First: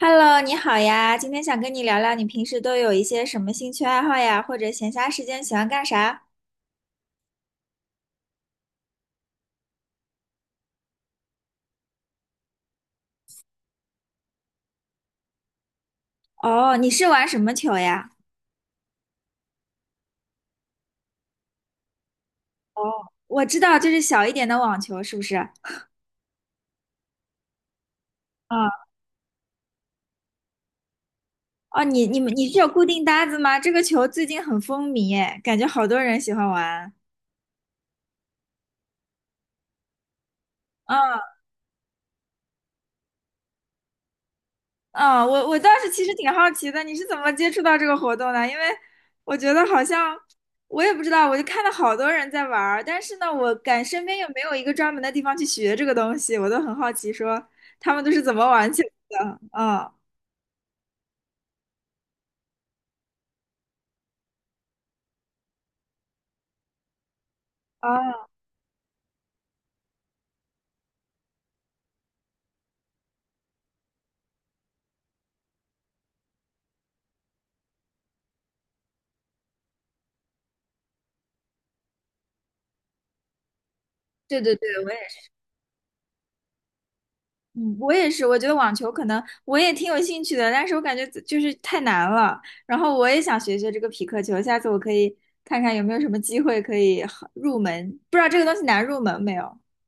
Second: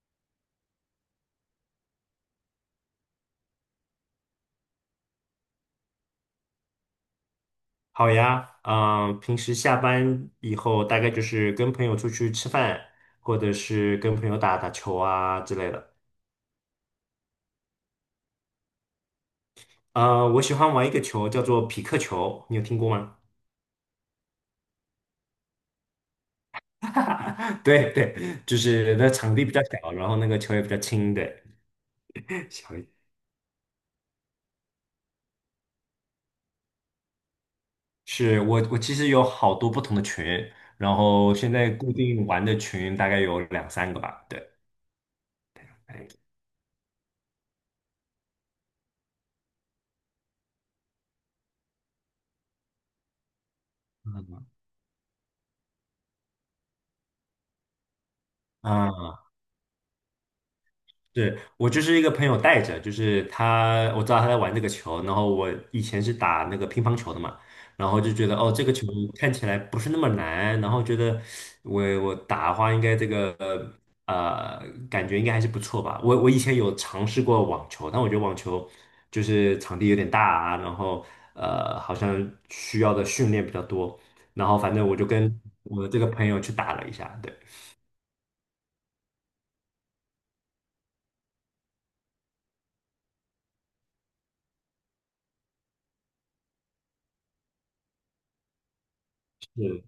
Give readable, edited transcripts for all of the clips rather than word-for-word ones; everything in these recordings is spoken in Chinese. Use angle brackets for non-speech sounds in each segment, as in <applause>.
Hello，你好呀，今天想跟你聊聊，你平时都有一些什么兴趣爱好呀，或者闲暇时间喜欢干啥？好呀，平时下班以后大概就是跟朋友出去吃饭，或者是跟朋友打打球啊之类的。哦，你是玩什么球呀？我喜欢玩一个球叫做匹克球，你有听哦，过吗？我知道，就是小一点的网球，是不是？啊，<laughs> 对对，就是那场地比较小，然后那个球也比较轻，对，哦，你是有小一固点。定搭子吗？这个球最近很风靡，哎，感觉好多人喜欢玩。是我其实有好多不同的群，然嗯后现在固定玩的群大概有两三个吧，对，啊，我倒是其哎。实挺好奇的，你是怎么接触到这个活动的？因为我觉得好像我也不知道，我就看到好多人在玩儿，但是呢，我感身边又没有一个专门的地方去学这个东西，我都很好奇，说他们都是怎么玩起来嗯，的？啊对我就是一个朋友带着，就是他，我知道他在玩这个球，然后我以前是打那个乒乓球的嘛，然后就啊，觉得哦，这个球看起来不是那么难，然后觉得我打的话应该这个呃感觉应该还是不错吧。我以前有尝试过网球，但我觉得网球就是场地有点大啊，然后好像需要的训练比较多，对然对后对，反正我也我就是，跟我的这个朋友去打了一下，对。嗯，我也是，我觉得网球可能我也挺有兴趣的，但是我感觉就是太难了，然后我也想学学这个匹克球，下次我可以看看有没有什么机会可以好入门，不知道这个东西难入门没有，是。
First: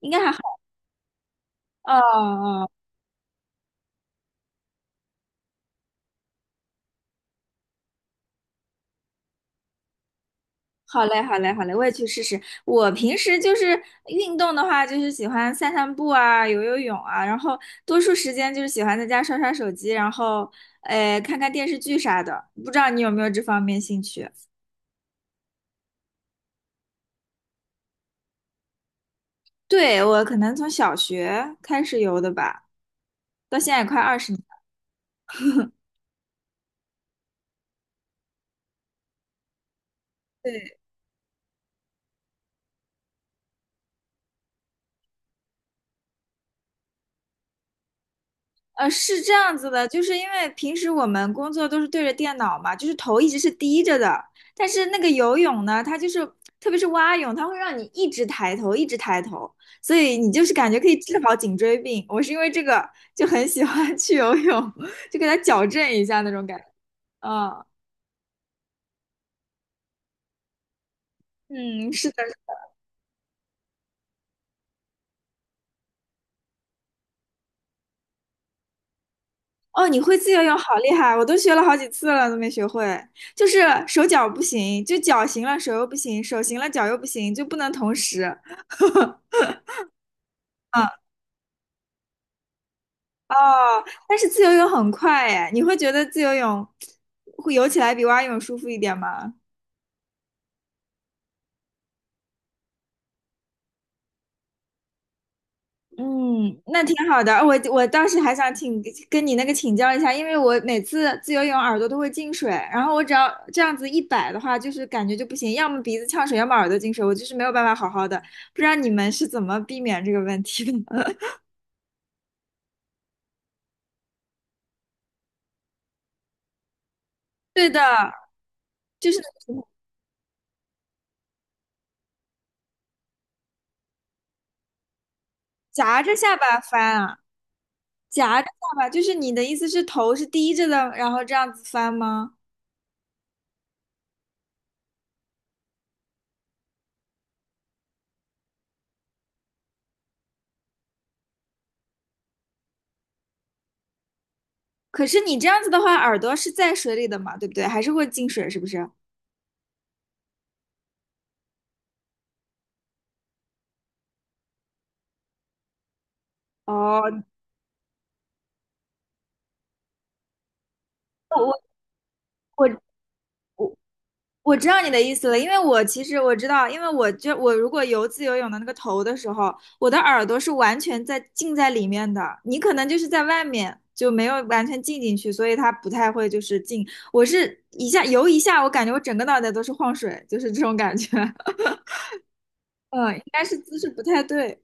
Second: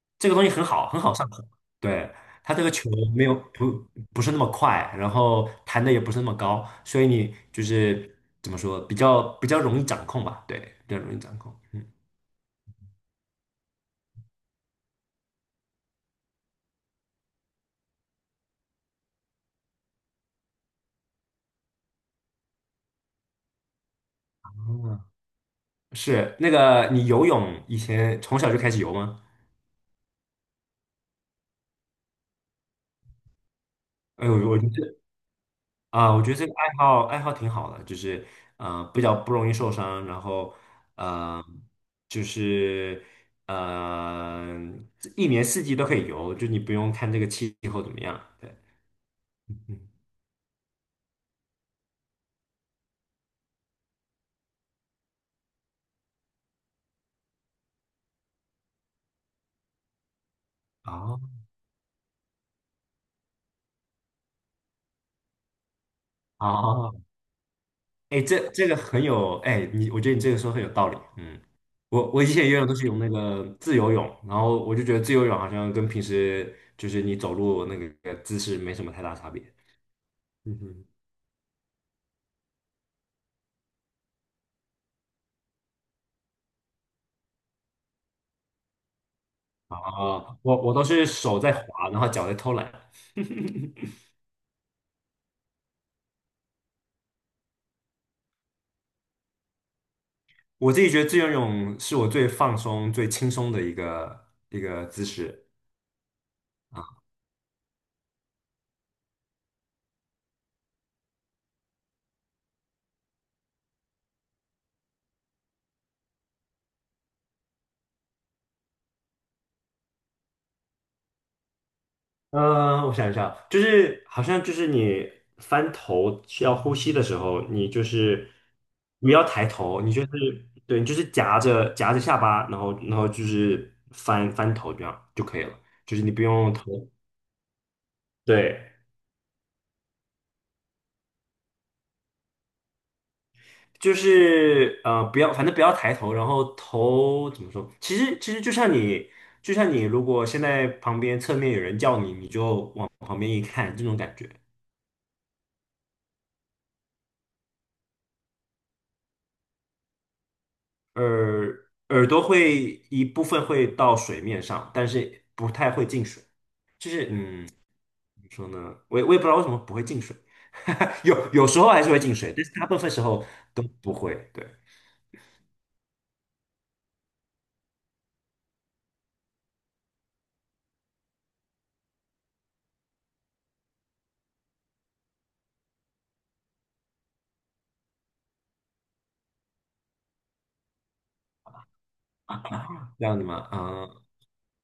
应该这还个东西好。很好，很好上手。哦对，它这哦，个球没有不是那么快，然后弹的也不是那么高，所以你就是怎么说，比较容易掌控吧？对，比较好容易嘞，好掌嘞，控。好嘞，我嗯，也去试试。我平时就是运动的话，就是喜欢散散步啊，游游泳啊，然后多数时间就是喜欢在家刷刷手机，然后看看电视剧啥的。不知道你有没有这方面兴趣？哦，是那个你游泳以前从小就开始游吗？对，我可能从小学开始游的吧，到现在也快二哎十呦，年我觉得这个爱好挺好的，就是比较不容易受伤，然后了。嗯，就是嗯，一年四季都可以游，就你不用看这个气候怎么样。对。是这样子嗯，的，就是因为平时我们工作都是对着电脑嘛，就是头一直是低着的。但是那个游泳呢，它就是，特别是蛙泳，它会让你一直抬头，一直抬头，所以你就是感觉可以治哦好颈椎病。我是因为这个就很喜欢 <laughs> 去游泳，<laughs> 就给它矫正一下那种感觉。哦，嗯哎，这个很有，哎，我觉得你这个说很有道理。嗯，嗯，是我的。我以前游泳都是用那个自由泳，然后我就觉得自由泳好像跟平时就是你走路那个姿势没什么太大差别。哦，你会自由泳，嗯好哼，厉害！我都学了好几次了，都没学会。就是手脚不行，就脚行了，手又不行；手行了，脚又不行，就不能同时。啊，我都嗯是手在滑，然后脚在偷懒。哦，<laughs> 但是自由泳很快哎，你会觉得自由泳会游起来比蛙泳舒服一点吗？我自己觉得自由泳是我最放松、最轻松的一个姿势。嗯，那挺啊。好的。我当时还想请跟你那个请教一下，因为我每次自由泳耳朵都会进水，然后我只要这样子一摆的话，就是感觉就不行，要么鼻子呛水，要么耳朵进水，我就是没有办法好好的。不知道你们是怎么避免这个问题的？<laughs> 呃嗯，我想一下，就是好像就是你翻头需要呼吸的时候，对你的，就是不就是要抬头，你就是对，你就是夹着夹着下巴，然后就是翻翻头这样就可以了，就夹是你着不下用巴头，翻啊，夹着对，下巴，就是你的意思是头是低着的，然后这样子翻吗？就是不要，反正不要抬头，然后头怎么说？其实就像你如果现在旁边侧面有人叫你，你就往旁边一看，这种感觉。可是你这样子的话，耳朵是在水里的嘛，对不对？还是会进水，是不是？耳朵会一部分会到水面上，但是不太会进水。就是哦，怎么说呢？我也不知道为什么不会进水，<laughs> 有时候还是会进水，但是大部我分时候都不会。对，我知道你的意思了，因为我其实我知道，因为我就我如果游自由泳的那个头的时候，我的耳朵是完全在浸在里面的，你可能就是在外面就没有完全浸进去，所以它不太会就是进。我是一下游一下，我感觉我整个脑袋都是晃水，就是这种感觉。<laughs> 这嗯，样应子该吗？是姿势不太对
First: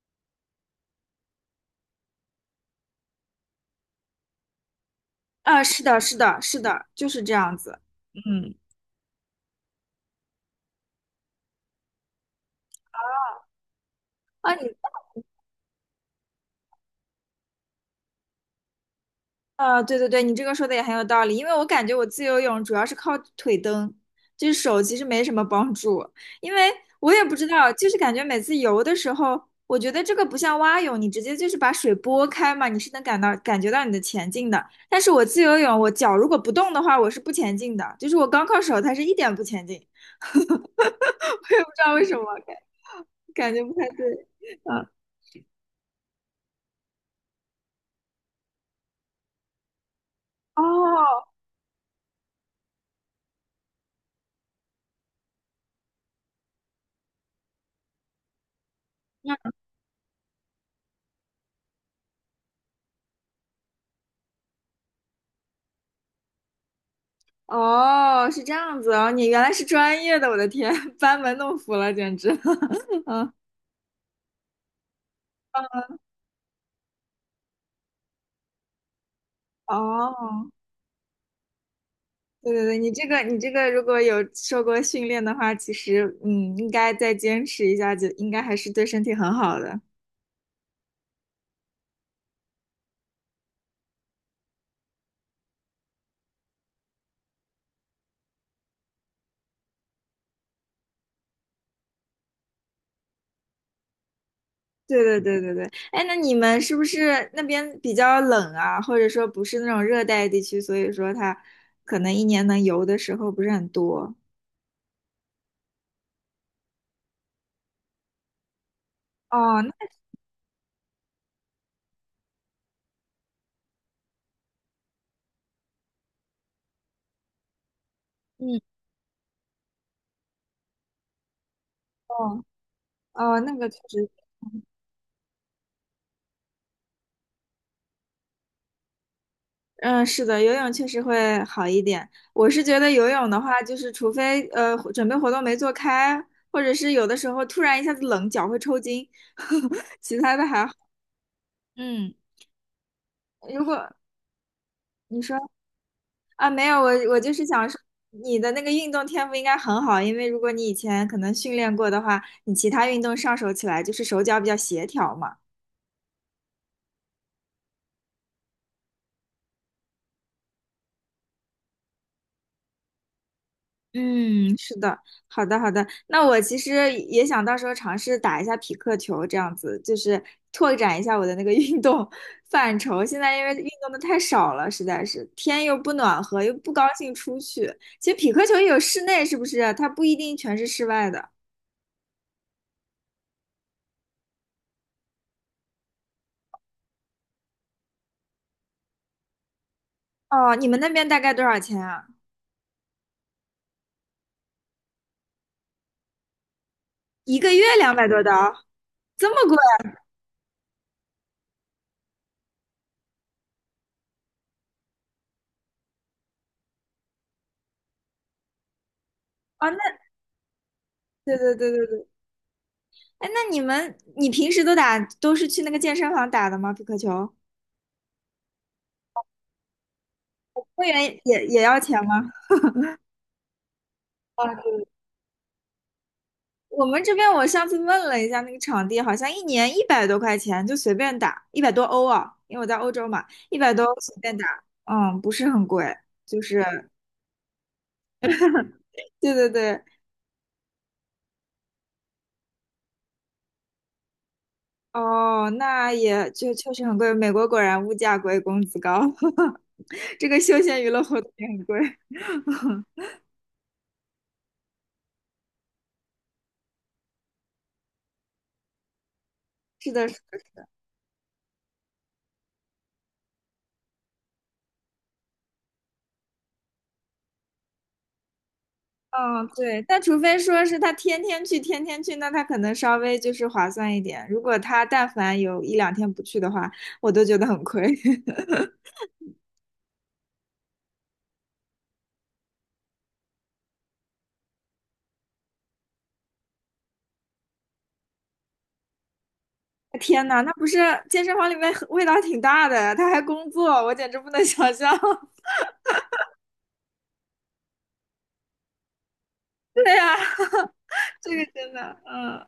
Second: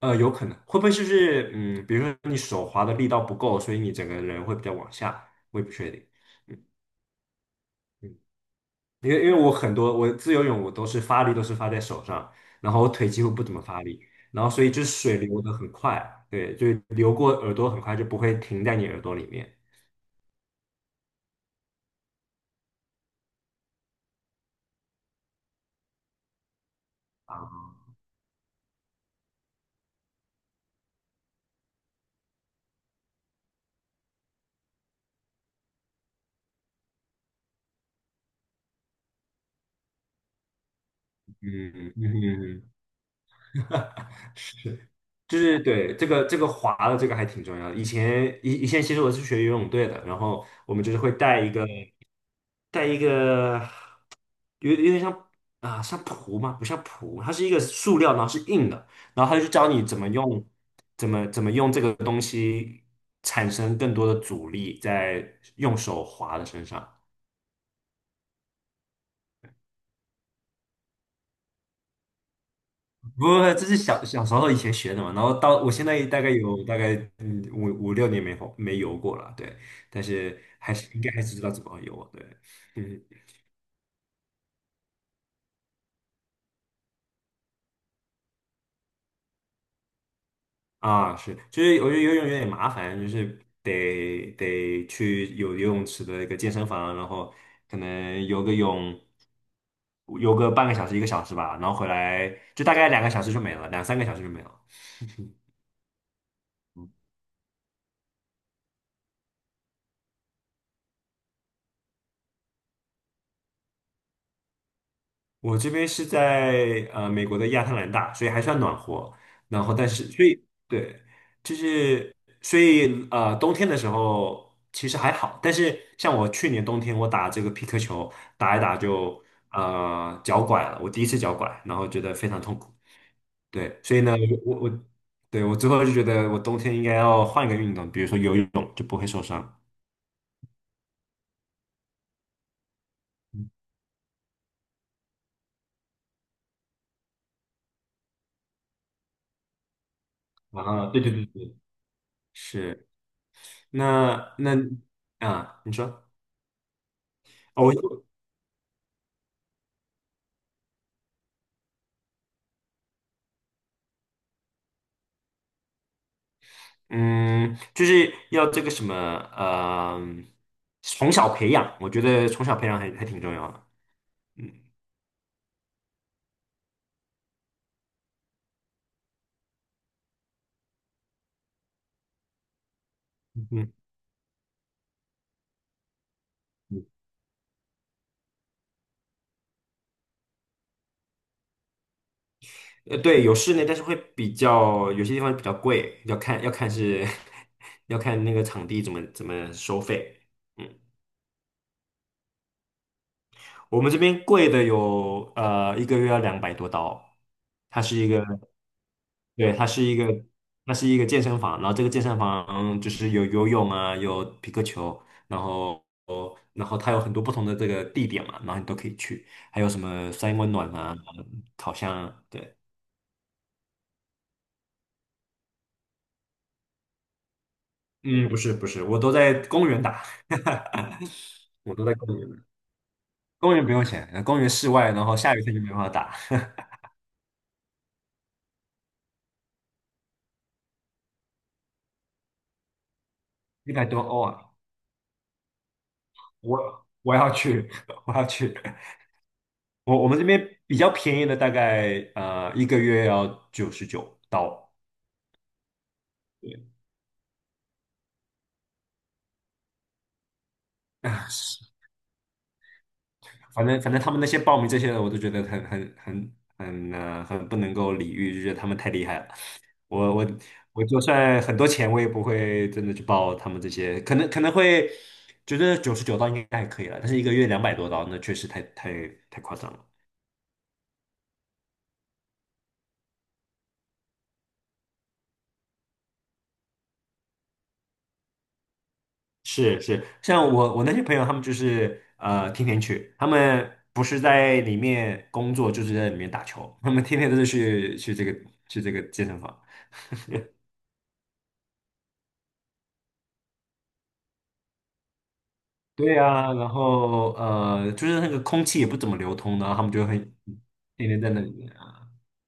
有可能会不会就是比如说你手滑的力道不够，所以你整个人会比较往下，我啊，也不是确的，定。是的，是嗯的，就是这样子。嗯，嗯。因为我很多我自由泳我都是发力都是发在手上，然后我腿几乎不怎么发力，然后啊，你所以就是水流的很快，对，就流过耳朵很快就不会停在你耳朵里面啊，对对对，你这个说的也很有道理，因为我感觉我自由泳主要是靠腿蹬，就是手其实没什么帮助，因为我也不知道，啊，就是感觉每次游的时候，我觉得这个不像蛙泳，你直接就是把水拨开嘛，你是能感觉到你的前进的，但是我自由泳，我脚如果不动的话，我是不前进的，就是我光靠手，它是一点不前进，<laughs> 我也不知道嗯嗯为什么，感嗯，感觉不太对，嗯，嗯，是，就是对这个滑的这个还挺重要的。以前其实我是学游泳队的，然后我们就是会哦，带一个有点像啊、像蹼嘛，不像蹼，它是一个塑料，然后是硬的，然后他就教你怎么用，怎么用这个东西产生更多的阻力，在用手划的身上。哦，是这样子哦，你原来是专业的，我的天，<laughs> 班门弄斧了，简直。<laughs> 不嗯，过这是小时候以前学的嘛，然后到我现在大概五六年没游过了，对，但是哦，还是应该还是知道怎么游，对，对对对，你嗯，这个你这个如果有受过训练的话，其实嗯，应该再坚持一下，就应该还是对身体很好的。啊，是，就是我觉得游泳有点麻烦，就是得去有游泳池的一个健身房，然后可能游个半个小时一个小时吧，然后回来就大概两个小时就没了，两三个小时就没了。对对对对对，哎，那你们是不是那边比较冷啊？或者说不是那种热带地区，所以说它可能一年能游的时候不是很多。我这边是在美国的亚特兰大，所以还算暖和。哦，然那后，但是所以对，就是所以冬天的时候其实还好，但是像我去年冬天我打这个皮克球，打嗯，一打就脚拐了，我第一次脚拐，然后觉得非常哦痛苦。哦，那个确对，所以实。呢，我对，我最后就觉得我冬天应该要换一个运动，比如说游泳就不会受伤。嗯，是的，游泳确实会好一点。我是觉得游泳的嗯话，就是除非准备活动没做开，或者是有的时候突然一下子冷，脚会抽筋，<laughs> 其他的还好。啊，对对对对，嗯，是。如果那，你说啊，你说啊，没有，我就是哦，想说，我。你的那个运动天赋应该很好，因为如果你以前可能训练过的话，你其他运动上手起来就是手脚比较协调嘛。嗯，就是要这个什么，从小培养，我觉得从小培养还挺重要的。嗯嗯，是的，好的，好的。那我其实也想到时候尝试打一下匹克球，这样子就是拓展一下我的那个运动 <laughs> 范畴。现在因嗯为运嗯，动的太少了，实在是天又不暖和，又不高嗯兴出去。其实匹克球也有室内，是不是？它不一定全是室外的。呃，对，有室内，但是会比较有些地方比较贵，要看是 <laughs> 要看那个场地怎么收费。哦，你们嗯。那边大概多少钱啊？我们这边贵的有一个月要两百多刀，一个月它两是百一多个刀，这么对，贵？它是一个那是一个健身房，然后这个健身房就是有游泳啊，有皮克球，然后然后它有很多不同的这个地点嘛，然后你都可以去，还有哦，什那么三温暖啊、对对对烤对箱对。啊，对，哎，那你平时都是去那个健身房打的吗？匹克球嗯，不是不是，我都在公园打，会 <laughs> 员也我要都在钱吗？公园，公园不用钱，公园室哦，外，然后下雨天就没办法打，<laughs> 我们这边我上次问了一下那个场地，好像一年100多块钱就随便打，一百多欧啊，因为我在欧洲嘛，一一百多百欧多随欧便打，啊，嗯，不是很贵，就我是，我要去，<laughs> 我要去。对对对，我们这边比较便宜的，大概一个月要九十九刀。哦，那也就对确实很贵，美国果然物价贵，工资高，<laughs> 这个休闲娱乐活啊，动也是，很贵，反正他们那些报名这些的，我都觉得很不能够理喻，就觉得他们太厉害了。是的，是我我的我就算很多钱，我也不会真的去报他们这些，可能会觉得九十九刀应该还可以了，但是一个月两百多刀，那确实太嗯，夸张了。对，但除非说是他天天去，天天去，那他可能稍微就是划算一点，如果他但凡有一两天不去的话，我都觉得很亏。<laughs> 是是，像我那些朋友，他们就是天天去，他们不是在里面工作，就是在里面打球，他们天天都是去这个健身房。天呐，那不是健身房里面很味道挺大的呀他还工作，我简直不能想象。<laughs> 对啊，然后就是那个空气也不怎么流通的，然后他对们就呀，很天天在这那个里面真的，啊。嗯，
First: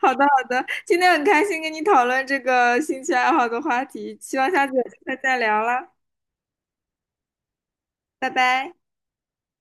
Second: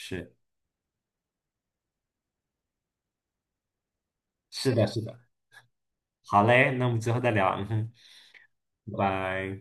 好的好的，今天很开心跟你讨论这个兴趣爱好的话题，希望下次是有的，机是会的。再聊了，好嘞，那我们之后再聊，嗯哼，拜拜。拜拜。